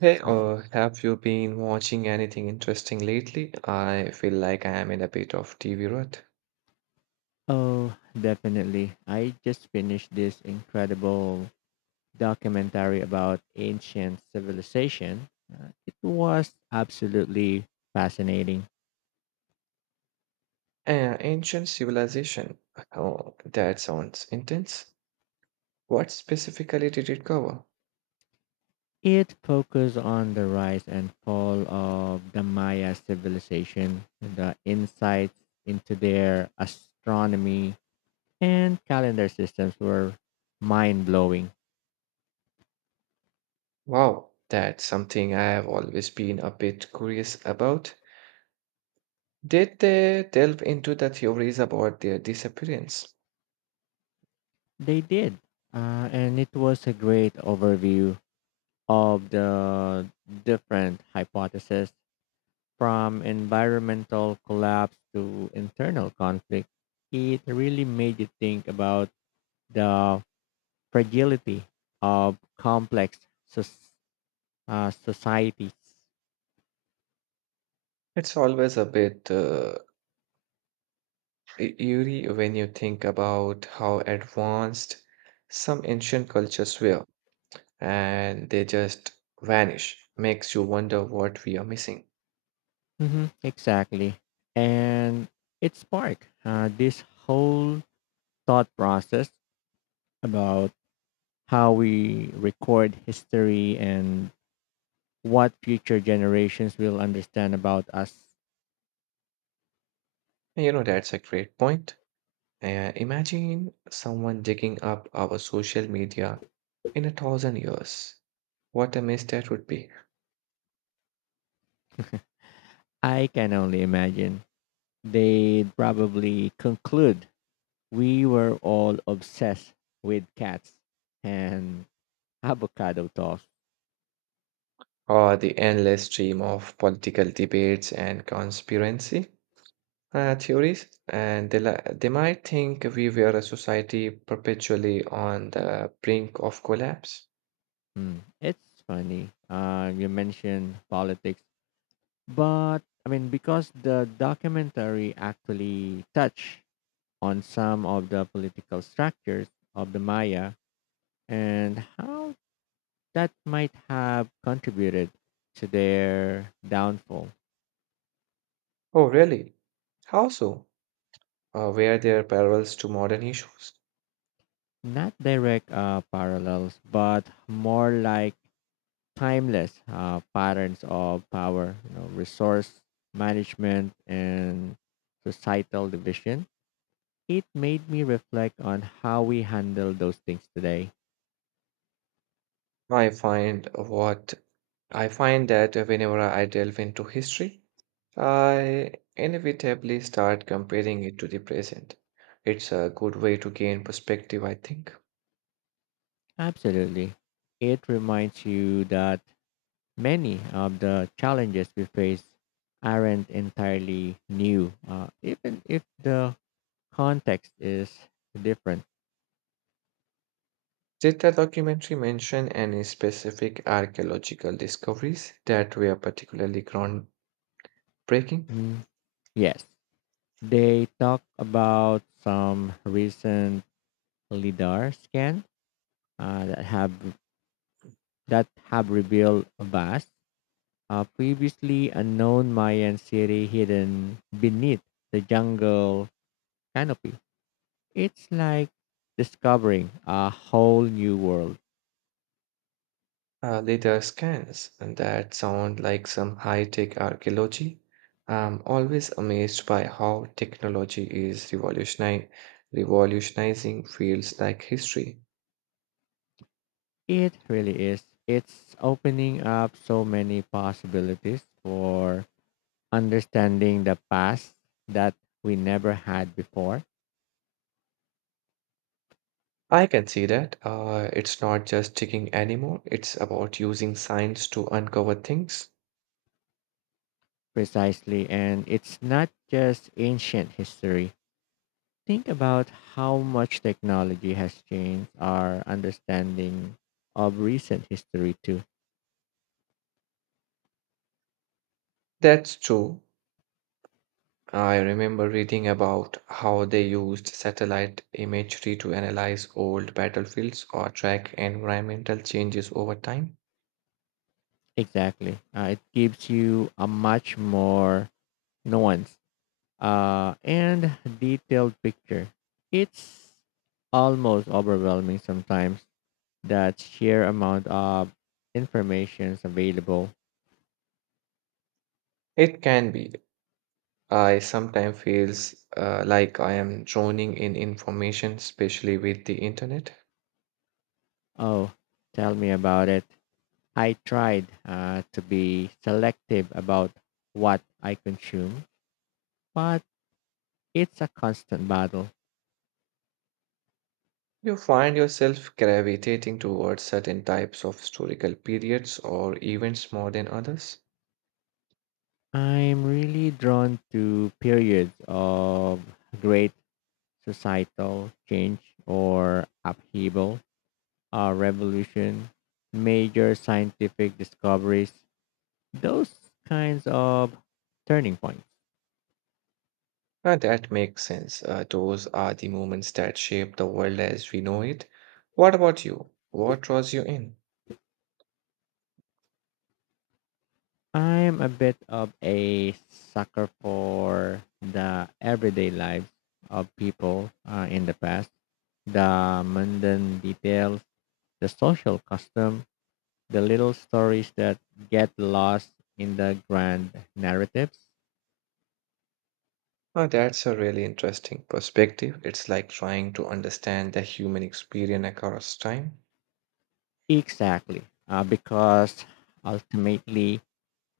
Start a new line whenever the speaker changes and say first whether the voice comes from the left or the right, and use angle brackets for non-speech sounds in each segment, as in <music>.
right: Hey,
left: Oh,
right: have you been watching anything interesting lately? I feel like I am in a bit of TV rut.
left: oh, definitely. I just finished this incredible documentary about ancient civilization. It was absolutely fascinating.
right: Ancient civilization. Oh, that sounds intense. What specifically did it cover?
left: It focused on the rise and fall of the Maya civilization, the insights into their astronomy and calendar systems were mind blowing.
right: Wow, that's something I have always been a bit curious about. Did they delve into the theories about their disappearance?
left: They did. And it was a great overview of the different hypotheses from environmental collapse to internal conflict, it really made you think about the fragility of complex soc- societies.
right: It's always a bit eerie when you think about how advanced some ancient cultures were, and they just vanish. Makes you wonder what we are missing.
left: Mhm, exactly. And it sparked this whole thought process about how we record history and what future generations will understand about us.
right: And you know, that's a great point. Imagine someone digging up our social media in a thousand years. What a mess that would be.
left: I can only imagine. They'd probably conclude we were all obsessed with cats and avocado toast.
right: Or the endless stream of political debates and conspiracy theories. And they, they might think we were a society perpetually on the brink of collapse.
left: Mm, it's funny. You mentioned politics, but I mean, because the documentary actually touched on some of the political structures of the Maya and how that might have contributed to their downfall.
right: Oh, really? How so? Were there parallels to modern issues?
left: Not direct parallels, but more like timeless patterns of power, resource management and societal division. It made me reflect on how we handle those things today.
right: I find what I find that whenever I delve into history, I inevitably start comparing it to the present. It's a good way to gain perspective, I think.
left: Absolutely. It reminds you that many of the challenges we face aren't entirely new, even if the context is different.
right: Did the documentary mention any specific archaeological discoveries that were particularly groundbreaking?
left: Mm, yes. They talk about some recent LIDAR scan uh, that have that have revealed a vast, previously unknown Mayan city hidden beneath the jungle canopy. It's like discovering a whole new world.
right: Laser scans, and that sound like some high-tech archaeology. I'm always amazed by how technology is revolutionizing fields like history.
left: It really is. It's opening up so many possibilities for understanding the past that we never had before.
right: I can see that. It's not just digging anymore, it's about using science to uncover things.
left: Precisely. And it's not just ancient history. Think about how much technology has changed our understanding of recent history, too.
right: That's true. I remember reading about how they used satellite imagery to analyze old battlefields or track environmental changes over time.
left: Exactly. It gives you a much more nuanced and detailed picture. It's almost overwhelming sometimes that sheer amount of information is available.
right: It can be. I sometimes feels like I am drowning in information, especially with the internet.
left: Oh, tell me about it. I tried to be selective about what I consume, but it's a constant battle.
right: You find yourself gravitating towards certain types of historical periods or events more than others.
left: I'm really drawn to periods of great societal change or upheaval, a revolution, major scientific discoveries, those kinds of turning points.
right: And that makes sense. Those are the moments that shape the world as we know it. What about you? What draws you in?
left: I'm a bit of a sucker for the everyday lives of people in the past, the mundane details, the social custom, the little stories that get lost in the grand narratives.
right: Oh, that's a really interesting perspective. It's like trying to understand the human experience across time.
left: Exactly, because ultimately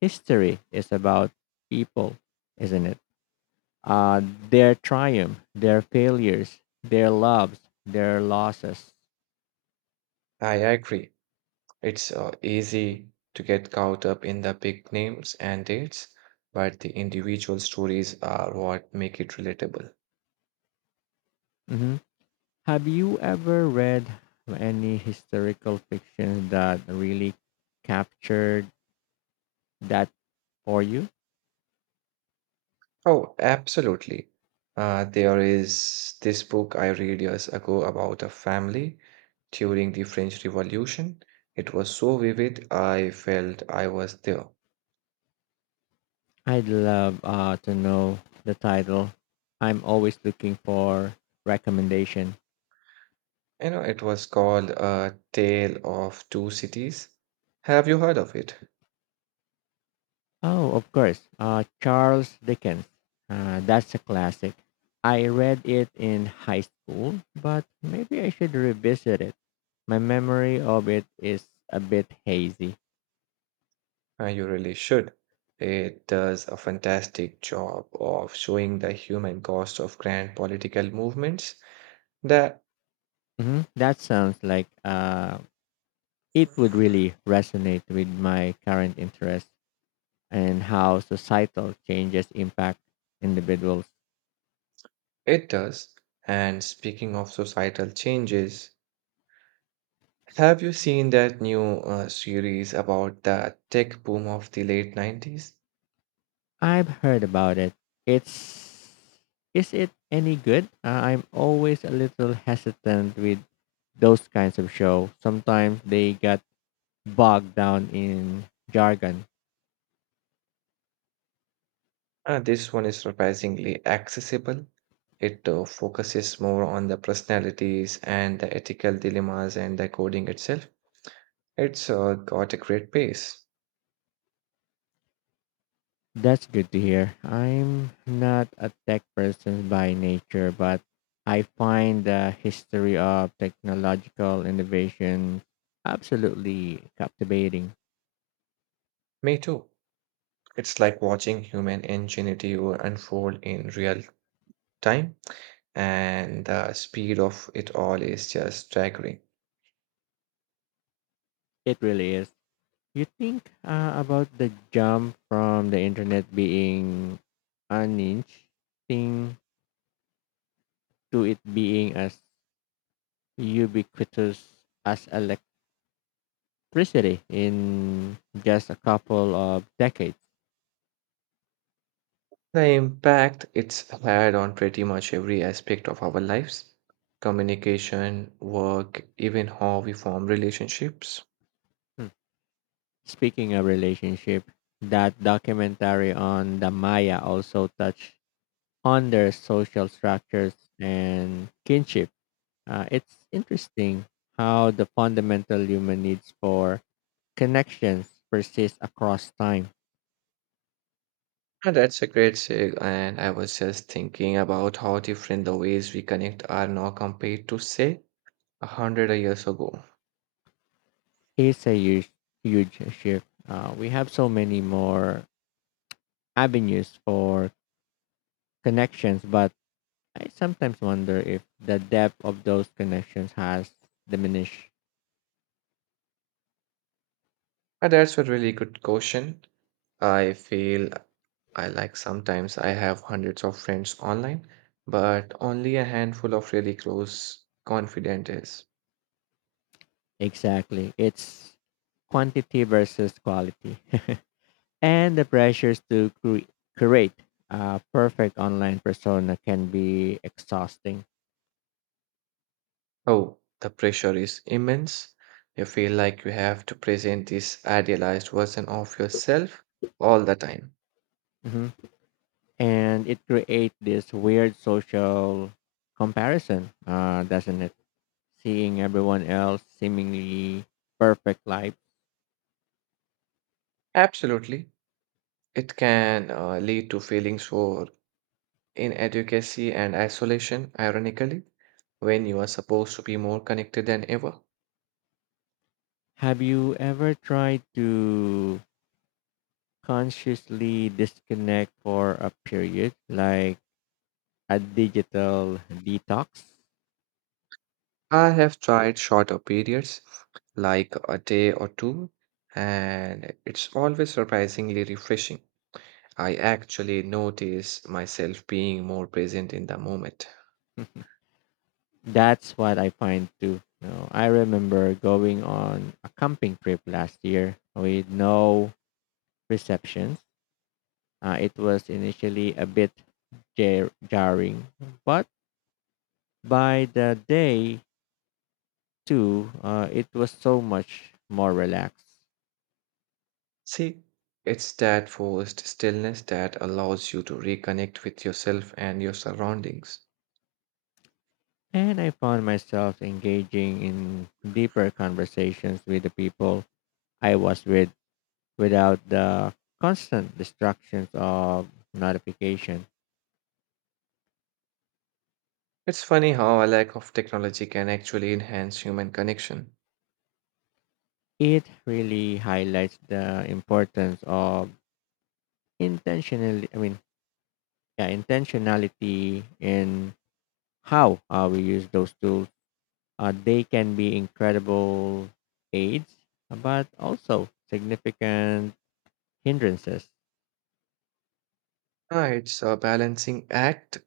left: history is about people, isn't it? Uh, their triumph, their failures, their loves, their losses.
right: I agree. It's easy to get caught up in the big names and dates, but the individual stories are what make it relatable.
left: Mhm. Have you ever read any historical fiction that really captured that for you?
right: Oh, absolutely. There is this book I read years ago about a family during the French Revolution. It was so vivid, I felt I was there.
left: I'd love to know the title. I'm always looking for recommendation.
right: You know, it was called A Tale of Two Cities. Have you heard of it?
left: Oh, of course, Charles Dickens. That's a classic. I read it in high school, but maybe I should revisit it. My memory of it is a bit hazy.
right: You really should. It does a fantastic job of showing the human cost of grand political movements. That
left: Hmm. That sounds like it would really resonate with my current interests and how societal changes impact individuals.
right: it does. And speaking of societal changes, have you seen that new series about the tech boom of the late 90s?
left: I've heard about it. It's is it any good? I'm always a little hesitant with those kinds of show. Sometimes they get bogged down in jargon.
right: This one is surprisingly accessible. It focuses more on the personalities and the ethical dilemmas and the coding itself. It's got a great pace.
left: That's good to hear. I'm not a tech person by nature, but I find the history of technological innovation absolutely captivating.
right: Me too. It's like watching human ingenuity unfold in real time, and the speed of it all is just staggering.
left: It really is. You think about the jump from the internet being an inch thing to it being as ubiquitous as electricity in just a couple of decades.
right: The impact it's had on pretty much every aspect of our lives: communication, work, even how we form relationships.
left: Speaking of relationship, that documentary on the Maya also touched on their social structures and kinship. It's interesting how the fundamental human needs for connections persist across time.
right: No, that's a great sig, and I was just thinking about how different the ways we connect are now compared to, say, a hundred years ago.
left: It's a huge, huge shift. We have so many more avenues for connections, but I sometimes wonder if the depth of those connections has diminished.
right: And that's a really good question. I feel I like sometimes I have hundreds of friends online, but only a handful of really close confidant is.
left: Exactly. It's quantity versus quality. <laughs> And the pressures to create a perfect online persona can be exhausting.
right: Oh, the pressure is immense. You feel like you have to present this idealized version of yourself all the time.
left: Hmm. And it creates this weird social comparison, doesn't it? Seeing everyone else seemingly perfect life.
right: Absolutely. It can lead to feelings for inadequacy and isolation, ironically, when you are supposed to be more connected than ever.
left: Have you ever tried to consciously disconnect for a period, like a digital detox?
right: I have tried shorter periods, like a day or two, and it's always surprisingly refreshing. I actually notice myself being more present in the moment.
left: <laughs> That's what I find too. You know, I remember going on a camping trip last year with no receptions. It was initially a bit jarring, but by the day two, it was so much more relaxed.
right: See, it's that forced stillness that allows you to reconnect with yourself and your surroundings.
left: And I found myself engaging in deeper conversations with the people I was with without the constant distractions of notification.
right: It's funny how a lack of technology can actually enhance human connection.
left: It really highlights the importance of intentionally I mean yeah, intentionality in how we use those tools. They can be incredible aids, but also significant hindrances.
right: Ah, it's a balancing act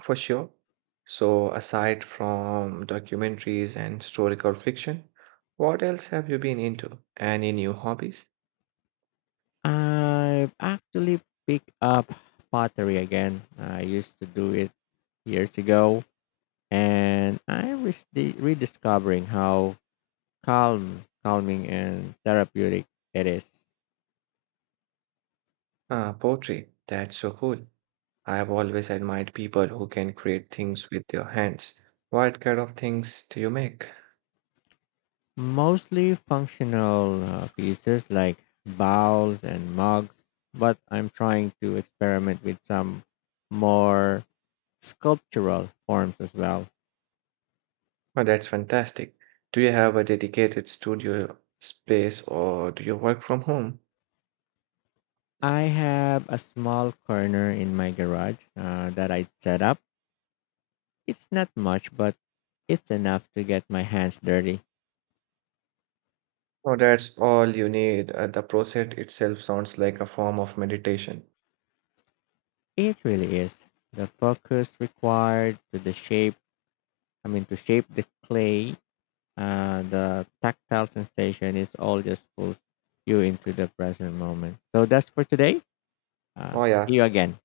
right: for sure. So, aside from documentaries and historical fiction, what else have you been into? Any new hobbies?
left: I've actually picked up pottery again. I used to do it years ago, and I'm rediscovering how calming, and therapeutic it is.
right: Ah, poetry. That's so cool. I've always admired people who can create things with their hands. What kind of things do you make?
left: Mostly functional pieces like bowls and mugs, but I'm trying to experiment with some more sculptural forms as well.
right: Oh, that's fantastic. Do you have a dedicated studio space or do you work from home?
left: I have a small corner in my garage that I set up. It's not much, but it's enough to get my hands dirty.
right: No, that's all you need. The process itself sounds like a form of meditation.
left: It really is. The focus required to the shape, I mean, to shape the clay, the tactile sensation is all just pulls you into the present moment. So that's for today. Uh,
right: Oh,
left: see
right: yeah.
left: you again.